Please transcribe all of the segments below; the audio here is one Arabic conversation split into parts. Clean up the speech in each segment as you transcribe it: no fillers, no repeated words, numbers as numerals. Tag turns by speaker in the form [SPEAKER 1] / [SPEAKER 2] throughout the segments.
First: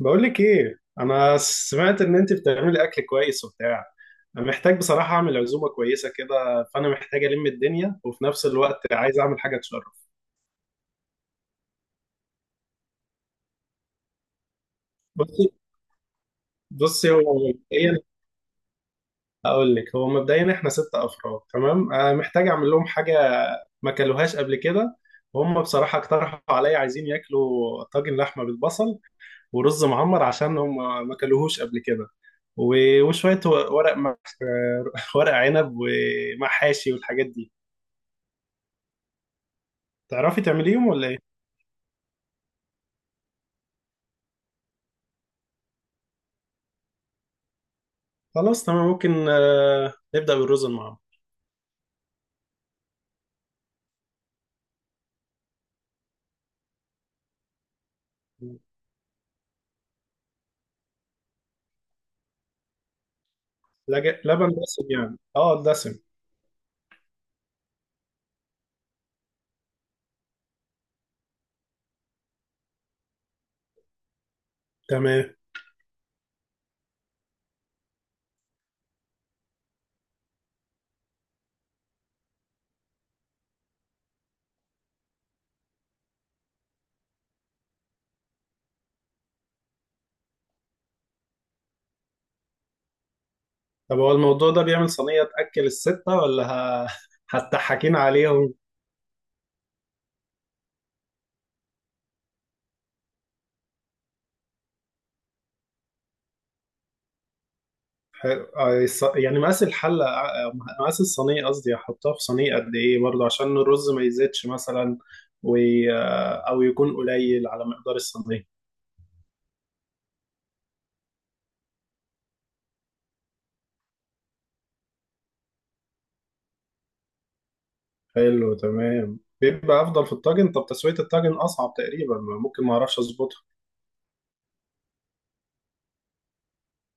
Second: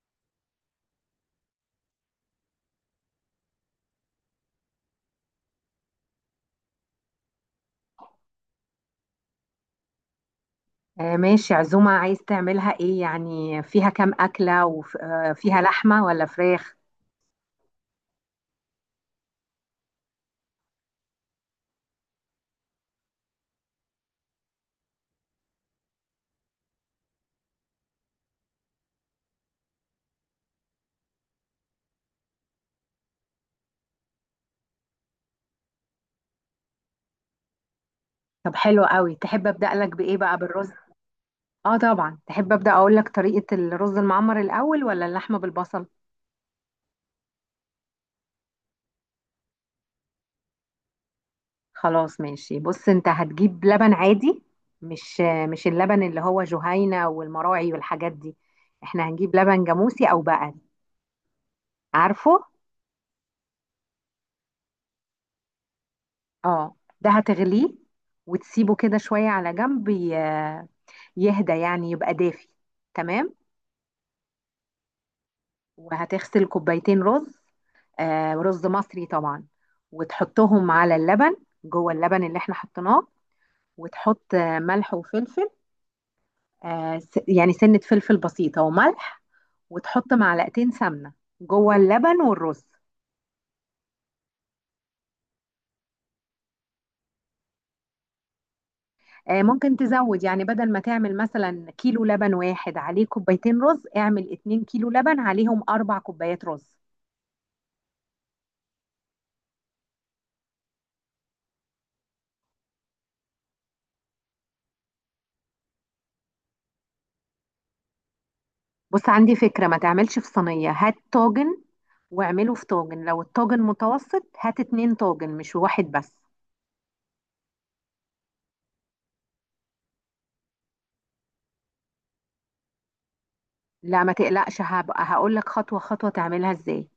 [SPEAKER 1] بقول لك ايه؟ انا سمعت ان انت بتعملي اكل كويس وبتاع. انا محتاج بصراحه اعمل عزومه كويسه كده، فانا محتاج الم الدنيا وفي نفس الوقت عايز اعمل حاجه تشرف.
[SPEAKER 2] ماشي، عزومة عايز تعملها ايه يعني؟ فيها كام أكلة،
[SPEAKER 1] بصي،
[SPEAKER 2] وفيها لحمة ولا فراخ؟
[SPEAKER 1] بصي هو مبدئيا هو مبدئيا احنا ست افراد، تمام؟ أنا محتاج اعمل لهم حاجه ما كلوهاش قبل كده. وهم بصراحه اقترحوا عليا، عايزين ياكلوا طاجن لحمه بالبصل ورز معمر، عشان هم ما كلوهوش قبل كده. وشويه ورق. ورق عنب ومحاشي والحاجات دي.
[SPEAKER 2] طب حلو قوي. تحب أبدأ لك بإيه بقى،
[SPEAKER 1] تعرفي
[SPEAKER 2] بالرز؟
[SPEAKER 1] تعمليهم ولا ايه؟
[SPEAKER 2] اه طبعا. تحب أبدأ أقول لك طريقة الرز المعمر الأول ولا اللحمة بالبصل؟
[SPEAKER 1] خلاص تمام، ممكن نبدأ بالرز المعمر.
[SPEAKER 2] خلاص ماشي بص، انت هتجيب لبن عادي. مش اللبن اللي هو جهينة والمراعي والحاجات دي. احنا هنجيب لبن جاموسي أو بقري، عارفه؟
[SPEAKER 1] لبن دسم يعني، اه دسم.
[SPEAKER 2] اه. ده هتغليه وتسيبه كده شوية على جنب، يهدى يعني، يبقى دافي. تمام.
[SPEAKER 1] تمام.
[SPEAKER 2] وهتغسل كوبايتين رز، رز مصري طبعا، وتحطهم على اللبن، جوه اللبن اللي احنا حطيناه. وتحط ملح وفلفل. يعني سنة فلفل بسيطة وملح. وتحط معلقتين سمنة جوه اللبن والرز.
[SPEAKER 1] طب هو الموضوع ده بيعمل صينية تأكل الستة ولا ه- هتضحكين عليهم؟
[SPEAKER 2] ممكن تزود، يعني بدل ما تعمل مثلا كيلو لبن واحد عليه كوبايتين رز، اعمل اتنين كيلو لبن عليهم أربع كوبايات رز.
[SPEAKER 1] يعني مقاس الحلة، مقاس الصينية قصدي، هحطها في صينية قد ايه برضه عشان الرز ما يزيدش مثلا و... آه، او يكون قليل على مقدار الصينية.
[SPEAKER 2] بص عندي فكرة، ما تعملش في صينية، هات طاجن. واعمله في طاجن. لو الطاجن متوسط، هات اتنين طاجن مش واحد بس.
[SPEAKER 1] حلو تمام، بيبقى افضل في الطاجن. طب تسوية الطاجن اصعب تقريبا، ممكن ما اعرفش اظبطه.
[SPEAKER 2] لا ما تقلقش، هبقى هقول لك خطوة خطوة تعملها ازاي.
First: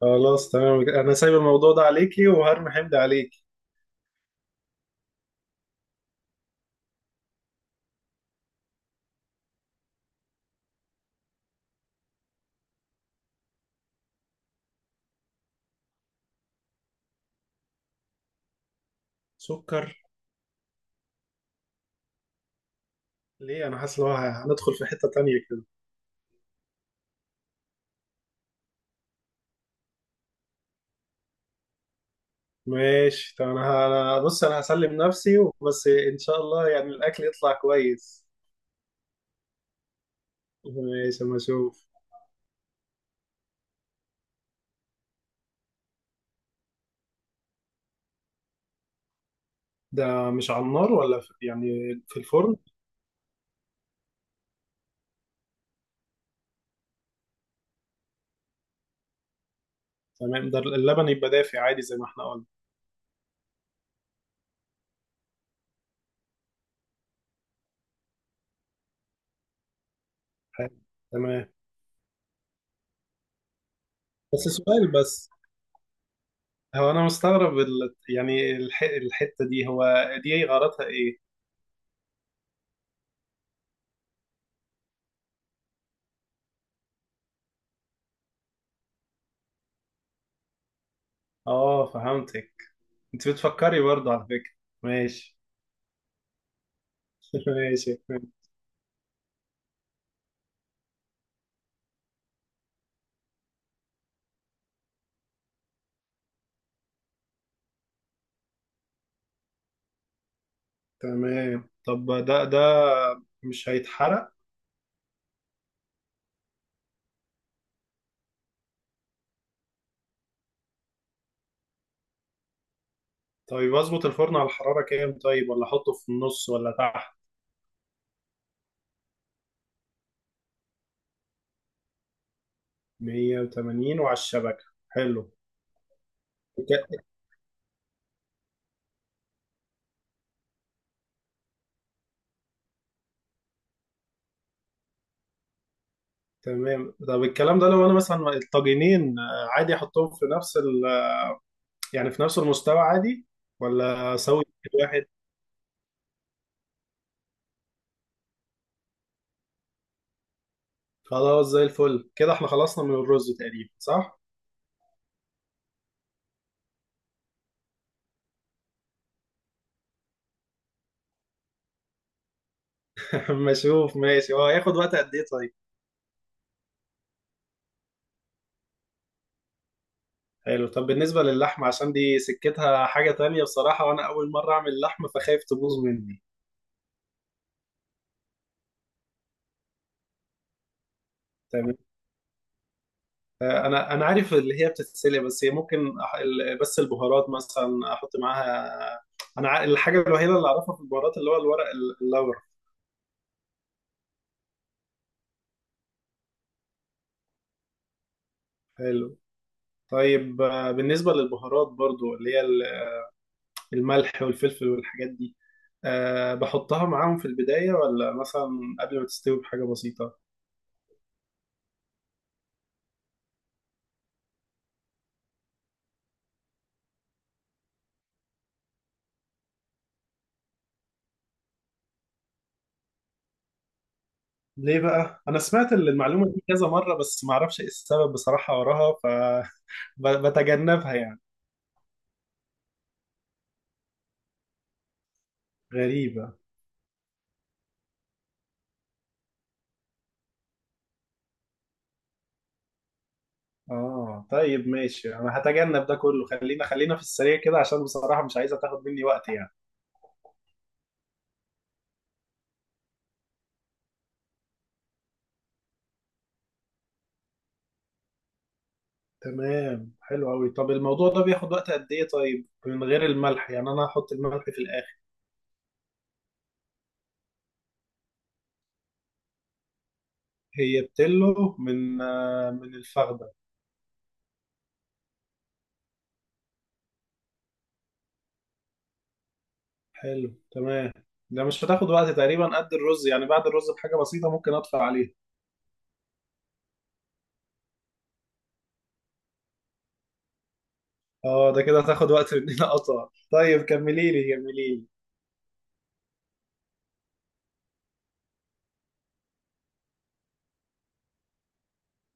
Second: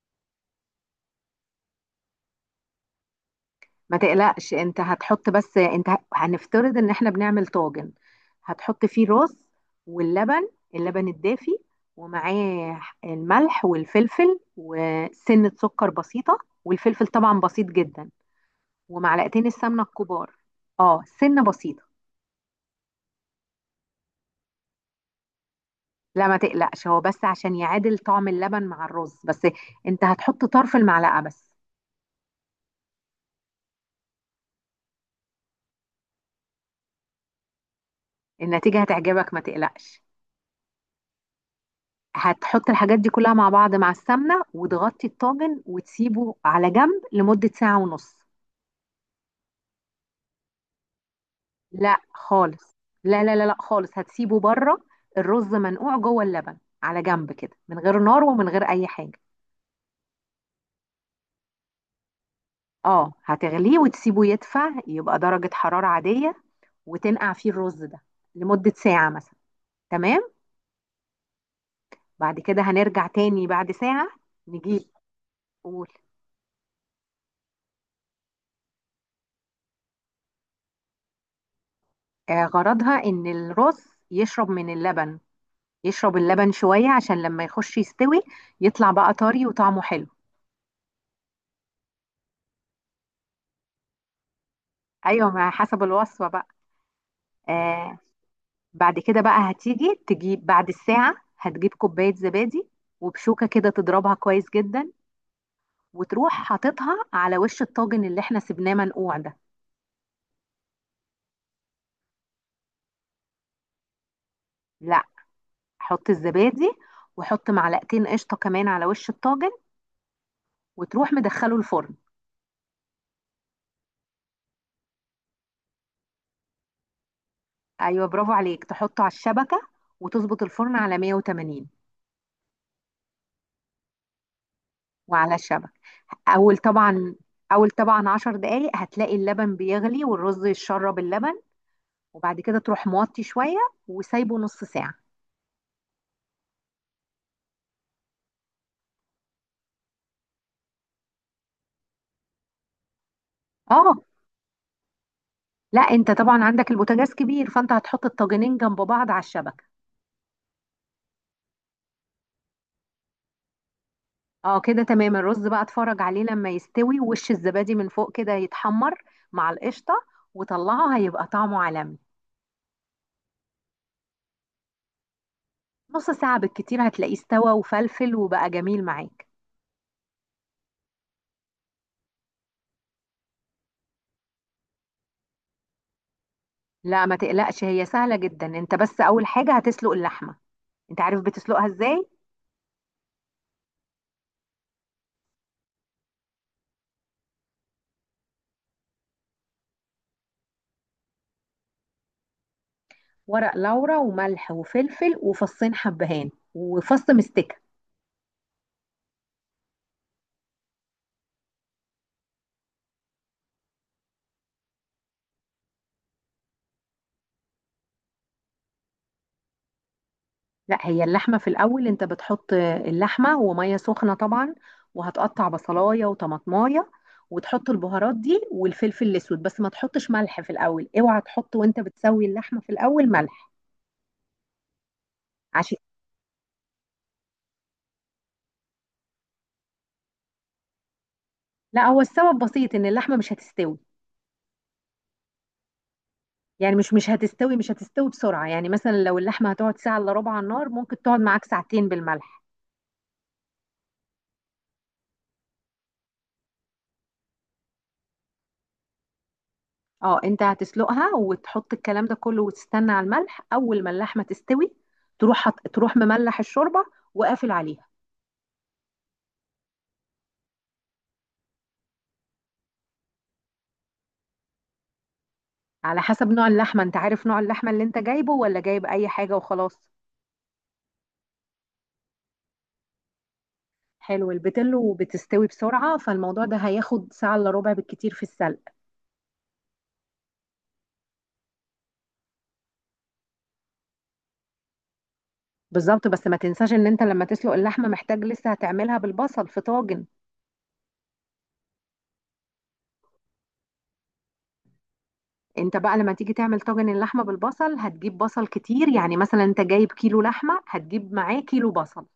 [SPEAKER 1] خلاص تمام، انا سايب الموضوع ده عليكي وهرمي حمد عليكي.
[SPEAKER 2] ما تقلقش، انت هتحط، بس انت هنفترض ان احنا بنعمل طاجن. هتحط فيه الرز، واللبن، اللبن الدافي، ومعاه الملح والفلفل وسنة سكر بسيطة، والفلفل طبعا بسيط جدا، ومعلقتين السمنة
[SPEAKER 1] سكر؟
[SPEAKER 2] الكبار. اه سنة بسيطة.
[SPEAKER 1] ليه؟ انا حاسس ان هو هندخل في حتة تانية كده.
[SPEAKER 2] لا ما تقلقش، هو بس عشان يعادل طعم اللبن مع الرز بس. انت هتحط طرف المعلقة بس.
[SPEAKER 1] ماشي، طب انا بص انا هسلم نفسي، بس ان شاء الله يعني الاكل يطلع كويس.
[SPEAKER 2] النتيجة هتعجبك، ما تقلقش.
[SPEAKER 1] ماشي، اما اشوف.
[SPEAKER 2] هتحط الحاجات دي كلها مع بعض مع السمنة، وتغطي الطاجن وتسيبه على جنب لمدة ساعة ونص.
[SPEAKER 1] ده مش على النار ولا في يعني،
[SPEAKER 2] لا
[SPEAKER 1] في الفرن؟
[SPEAKER 2] خالص. لا لا لا لا خالص، هتسيبه بره. الرز منقوع جوه اللبن، على جنب كده، من غير نار ومن غير أي حاجة.
[SPEAKER 1] تمام، ده اللبن يبقى دافي عادي زي ما احنا قلنا.
[SPEAKER 2] اه هتغليه وتسيبه يدفع، يبقى درجة حرارة عادية، وتنقع فيه الرز ده لمدة ساعة مثلا. تمام.
[SPEAKER 1] حلو. تمام.
[SPEAKER 2] بعد كده هنرجع تاني بعد ساعة.
[SPEAKER 1] بس
[SPEAKER 2] نجيب.
[SPEAKER 1] سؤال بس.
[SPEAKER 2] قول.
[SPEAKER 1] هو انا مستغرب الحتة دي، هو دي غرضها ايه؟
[SPEAKER 2] غرضها ان الرز يشرب من اللبن، يشرب اللبن شوية، عشان لما يخش يستوي، يطلع بقى طري وطعمه حلو.
[SPEAKER 1] اه، فهمتك. انت بتفكري برضه على فكرة.
[SPEAKER 2] ايوه،
[SPEAKER 1] ماشي.
[SPEAKER 2] ما حسب الوصفة بقى.
[SPEAKER 1] ماشي.
[SPEAKER 2] آه. بعد كده بقى هتيجي تجيب، بعد الساعة هتجيب كوباية زبادي، وبشوكة كده تضربها كويس جدا، وتروح حاططها على وش الطاجن اللي احنا سيبناه منقوع ده.
[SPEAKER 1] تمام، طب ده مش هيتحرق؟
[SPEAKER 2] لا. حط الزبادي، وحط معلقتين قشطة كمان على وش الطاجن، وتروح مدخله الفرن.
[SPEAKER 1] طيب اظبط الفرن على الحرارة كام طيب؟ ولا احطه في النص ولا تحت؟
[SPEAKER 2] ايوه برافو عليك. تحطه على الشبكه، وتظبط الفرن على 180.
[SPEAKER 1] 180 وعلى الشبكة، حلو.
[SPEAKER 2] وعلى الشبكه. اول
[SPEAKER 1] الك-
[SPEAKER 2] طبعا اول طبعا 10 دقائق هتلاقي اللبن بيغلي والرز يتشرب اللبن. وبعد كده تروح موطي شويه، وسايبه نص ساعه.
[SPEAKER 1] تمام. طب الكلام ده لو انا مثلا الطاجنين، عادي احطهم في نفس يعني في نفس المستوى عادي،
[SPEAKER 2] اه.
[SPEAKER 1] ولا اسوي واحد؟
[SPEAKER 2] لا انت طبعا عندك البوتاجاز كبير، فانت هتحط الطاجنين جنب بعض على الشبكه.
[SPEAKER 1] خلاص، زي الفل كده، احنا خلصنا من الرز تقريبا، صح؟
[SPEAKER 2] اه كده تمام. الرز بقى اتفرج عليه لما يستوي، وش الزبادي من فوق كده يتحمر مع القشطه، وطلعه هيبقى طعمه عالمي.
[SPEAKER 1] اما اشوف. ماشي، هو هياخد وقت قد ايه طيب؟
[SPEAKER 2] نص ساعه بالكتير هتلاقيه استوى وفلفل وبقى جميل معاك.
[SPEAKER 1] حلو. طب بالنسبة للحمة، عشان دي سكتها حاجة تانية بصراحة، وأنا أول مرة أعمل لحمة فخايف تبوظ مني.
[SPEAKER 2] لا ما تقلقش، هي سهلة جدا. انت بس اول حاجة هتسلق اللحمة. انت عارف بتسلقها
[SPEAKER 1] تمام.
[SPEAKER 2] ازاي؟
[SPEAKER 1] أنا عارف اللي هي بتتسلق، بس هي ممكن بس البهارات مثلا أحط معاها؟ أنا الحاجة الوحيدة اللي أعرفها في البهارات اللي هو الورق اللورا.
[SPEAKER 2] ورق لورا وملح وفلفل وفصين حبهان وفص مستكة.
[SPEAKER 1] حلو. طيب بالنسبة للبهارات برضو اللي هي الملح والفلفل والحاجات دي، أه بحطها معاهم في البداية، ولا مثلا قبل ما تستوي بحاجة بسيطة؟
[SPEAKER 2] لا، هي اللحمة في الاول انت بتحط اللحمة ومية سخنة طبعا. وهتقطع بصلاية وطماطماية، وتحط البهارات دي والفلفل الاسود، بس ما تحطش ملح في الاول. اوعى تحط وانت بتسوي اللحمة في الاول ملح.
[SPEAKER 1] ليه بقى؟ أنا سمعت
[SPEAKER 2] عشان.
[SPEAKER 1] المعلومة دي كذا مرة، بس معرفش إيه السبب بصراحة وراها، فبتجنبها يعني.
[SPEAKER 2] لا هو السبب بسيط، ان اللحمة مش هتستوي.
[SPEAKER 1] غريبة.
[SPEAKER 2] يعني مش مش هتستوي مش هتستوي بسرعة، يعني مثلا لو اللحمة هتقعد ساعة إلا ربع على النار، ممكن تقعد معاك ساعتين بالملح.
[SPEAKER 1] آه، طيب ماشي، أنا هتجنب ده كله. خلينا في السريع كده، عشان بصراحة مش عايزة تاخد مني وقت يعني.
[SPEAKER 2] اه انت هتسلقها، وتحط الكلام ده كله، وتستنى على الملح. أول ما اللحمة تستوي، تروح مملح الشوربة وقافل عليها.
[SPEAKER 1] تمام، حلو أوي. طب الموضوع ده بياخد وقت قد إيه طيب من غير الملح، يعني أنا هحط الملح في الآخر.
[SPEAKER 2] على حسب نوع اللحمة. انت عارف نوع اللحمة اللي انت جايبه، ولا جايب أي حاجة وخلاص؟
[SPEAKER 1] هي بتلو، من من الفخدة.
[SPEAKER 2] حلو. البتلو بتستوي بسرعة، فالموضوع ده هياخد ساعة إلا ربع بالكتير في السلق.
[SPEAKER 1] حلو تمام. ده مش هتاخد وقت تقريبا قد الرز؟ يعني بعد الرز بحاجة بسيطة ممكن أطفي عليها.
[SPEAKER 2] بالظبط. بس ما تنساش ان انت لما تسلق اللحمة، محتاج لسه هتعملها بالبصل في طاجن.
[SPEAKER 1] اه، ده كده هتاخد وقت مننا اطول. طيب كملي لي.
[SPEAKER 2] انت بقى لما تيجي تعمل طاجن اللحمه بالبصل، هتجيب بصل كتير. يعني مثلا انت جايب كيلو لحمه، هتجيب معاه كيلو بصل.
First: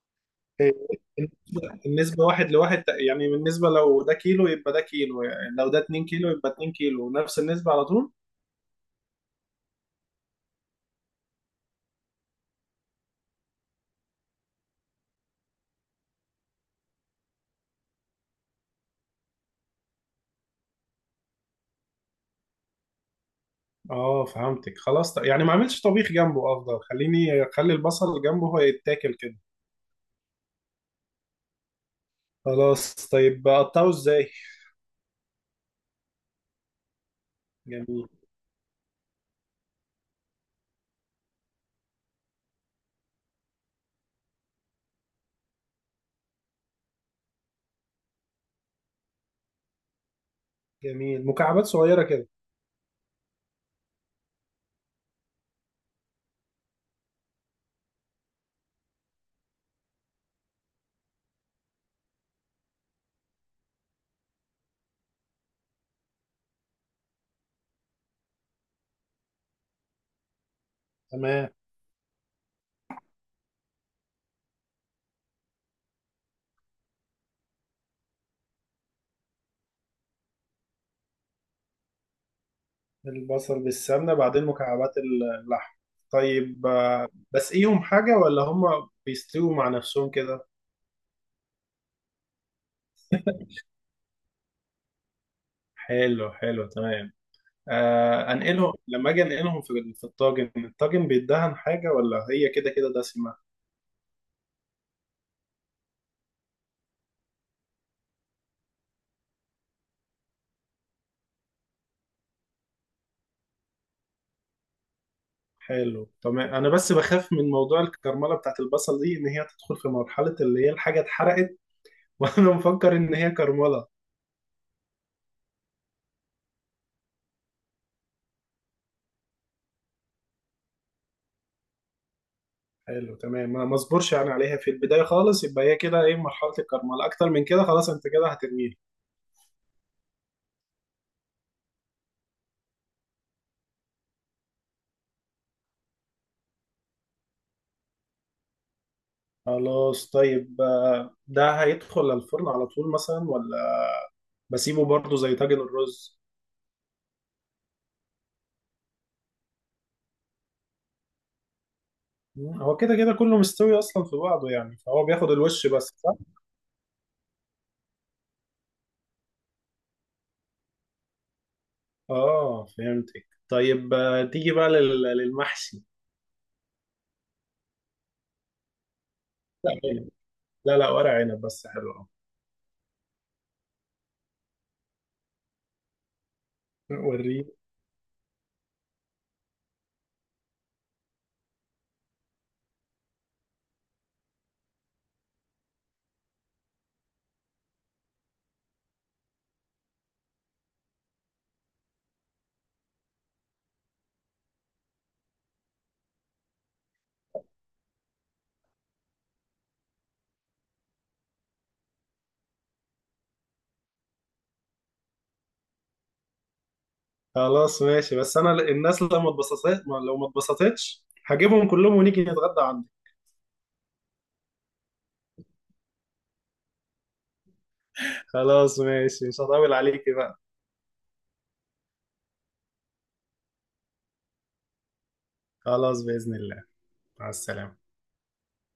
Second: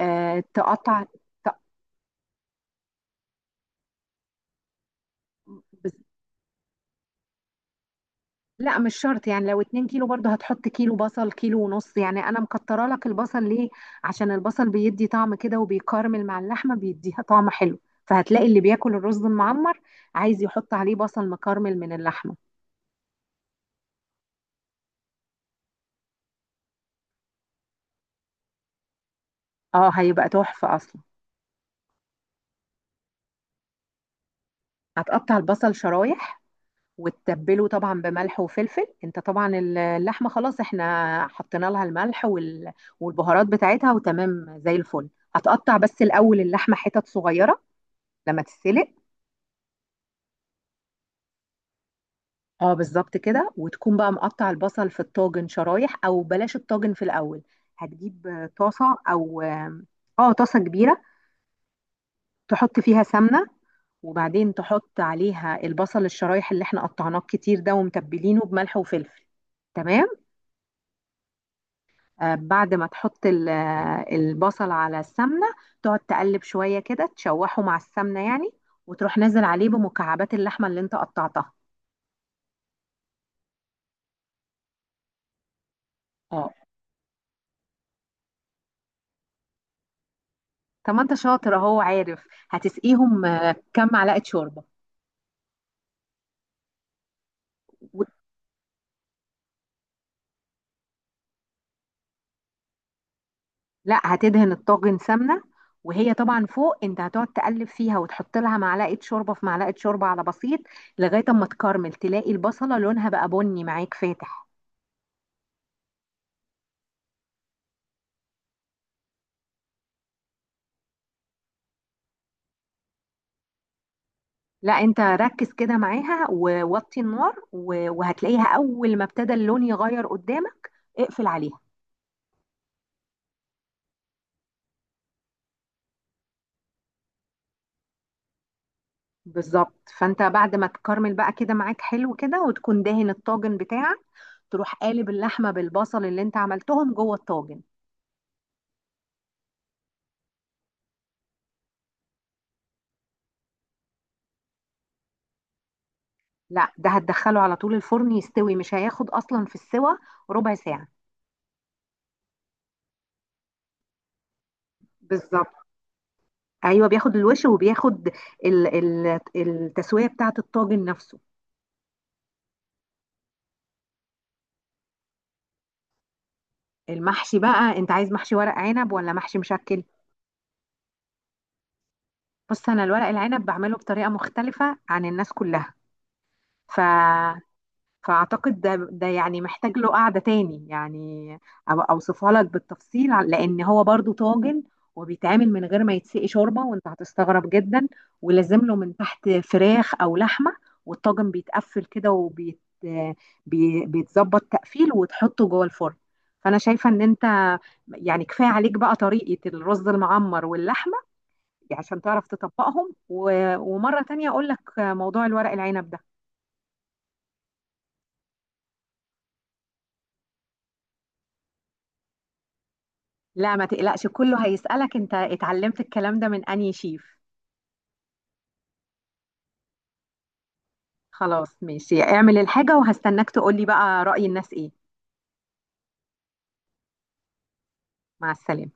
[SPEAKER 2] آه
[SPEAKER 1] إيه،
[SPEAKER 2] تقطع ت-
[SPEAKER 1] النسبة واحد لواحد؟ يعني بالنسبة لو ده كيلو يبقى ده كيلو، يعني لو ده
[SPEAKER 2] بس-
[SPEAKER 1] 2 كيلو يبقى 2 كيلو، نفس النسبة على طول؟
[SPEAKER 2] لا مش شرط، يعني لو اتنين كيلو برضه هتحط كيلو بصل، كيلو ونص، يعني انا مكتره لك البصل ليه؟ عشان البصل بيدي طعم كده، وبيكرمل مع اللحمه بيديها طعم حلو. فهتلاقي اللي بياكل الرز المعمر، عايز يحط عليه بصل مكرمل من اللحمه.
[SPEAKER 1] اه فهمتك. خلاص، يعني ما اعملش طبيخ جنبه، افضل خليني اخلي البصل جنبه هو، يتاكل كده.
[SPEAKER 2] اه هيبقى تحفه اصلا.
[SPEAKER 1] خلاص، طيب اقطعه ازاي؟
[SPEAKER 2] هتقطع البصل شرايح، وتتبله طبعا
[SPEAKER 1] جميل.
[SPEAKER 2] بملح وفلفل. انت طبعا اللحمه خلاص احنا حطينا لها الملح والبهارات بتاعتها وتمام زي الفل. هتقطع بس الاول اللحمه حتت صغيره لما تتسلق.
[SPEAKER 1] جميل، مكعبات صغيرة كده.
[SPEAKER 2] اه بالظبط كده. وتكون بقى مقطع البصل في الطاجن شرايح. او بلاش الطاجن في الاول. هتجيب طاسه، او اه طاسه كبيره، تحط فيها سمنه، وبعدين تحط عليها البصل الشرايح اللي احنا قطعناه كتير ده، ومتبلينه بملح وفلفل. تمام.
[SPEAKER 1] تمام.
[SPEAKER 2] بعد ما تحط البصل على السمنة، تقعد تقلب شوية كده، تشوحه مع السمنة يعني، وتروح نازل عليه بمكعبات اللحمة اللي انت قطعتها.
[SPEAKER 1] البصل بالسمنة، بعدين مكعبات اللحم.
[SPEAKER 2] اه.
[SPEAKER 1] طيب بسقيهم حاجة ولا هما بيستووا مع نفسهم كده؟
[SPEAKER 2] طب ما انت شاطر اهو، عارف هتسقيهم كام معلقة شوربة.
[SPEAKER 1] حلو، حلو تمام.
[SPEAKER 2] و-
[SPEAKER 1] آه، انقلهم لما اجي انقلهم في في الطاجن. الطاجن بيدهن حاجه، ولا هي كده كده دسمه؟
[SPEAKER 2] لا هتدهن الطاجن سمنة. وهي طبعا فوق انت هتقعد تقلب فيها، وتحط لها معلقة شوربة في معلقة شوربة على بسيط، لغاية اما تكرمل، تلاقي البصلة لونها بقى بني معاك فاتح.
[SPEAKER 1] حلو تمام. انا بس بخاف من موضوع الكرمله بتاعت البصل دي، ان هي تدخل في مرحله اللي هي الحاجه اتحرقت وانا مفكر ان هي كرمله.
[SPEAKER 2] لا انت ركز كده معاها ووطي النار، وهتلاقيها اول ما ابتدى اللون يغير قدامك، اقفل عليها.
[SPEAKER 1] حلو تمام. ما اصبرش يعني عليها في البدايه خالص، يبقى هي كده ايه مرحله الكرمله؟ اكتر من كده خلاص انت كده هترميه.
[SPEAKER 2] بالظبط. فانت بعد ما تكرمل بقى كده معاك حلو كده، وتكون دهن الطاجن بتاعك، تروح قالب اللحمه بالبصل اللي انت عملتهم جوه الطاجن.
[SPEAKER 1] خلاص طيب، ده هيدخل الفرن على طول مثلا، ولا بسيبه برضه زي طاجن الرز؟
[SPEAKER 2] لا ده هتدخله على طول الفرن يستوي. مش هياخد اصلا في السوى ربع ساعه.
[SPEAKER 1] هو كده كده كله مستوي اصلا في بعضه، يعني فهو بياخد
[SPEAKER 2] بالظبط.
[SPEAKER 1] الوش بس، صح؟
[SPEAKER 2] ايوه بياخد الوش، وبياخد ال ال التسويه بتاعه الطاجن نفسه.
[SPEAKER 1] اه فهمتك. طيب تيجي بقى للمحشي.
[SPEAKER 2] المحشي بقى انت عايز محشي ورق عنب ولا محشي
[SPEAKER 1] لا
[SPEAKER 2] مشكل؟
[SPEAKER 1] عنب. لا لا، ورق عنب بس، حلو اه.
[SPEAKER 2] بص انا الورق العنب بعمله بطريقه مختلفه عن الناس كلها. ف
[SPEAKER 1] وريني.
[SPEAKER 2] فاعتقد ده يعني محتاج له قعده تاني يعني. أبقى اوصفها لك بالتفصيل، لان هو برضو طاجن، وبيتعمل من غير ما يتسقي شوربه، وانت هتستغرب جدا، ولازم له من تحت فراخ او لحمه. والطاجن بيتقفل كده، بيتظبط تقفيل، وتحطه جوه الفرن. فانا شايفه ان انت يعني كفايه عليك بقى طريقه الرز المعمر واللحمه عشان تعرف تطبقهم، ومرة تانية أقول لك موضوع الورق العنب ده.
[SPEAKER 1] خلاص ماشي، بس انا الناس لو ما اتبسطت لو ما اتبسطتش هجيبهم كلهم ونيجي نتغدى عندك.
[SPEAKER 2] لا ما تقلقش، كله هيسألك أنت اتعلمت الكلام ده من أنهي شيف.
[SPEAKER 1] خلاص ماشي، مش هطول عليكي بقى.
[SPEAKER 2] خلاص ماشي، اعمل الحاجة وهستناك تقولي بقى رأي الناس إيه.
[SPEAKER 1] خلاص، بإذن الله. مع السلامة.
[SPEAKER 2] مع السلامة.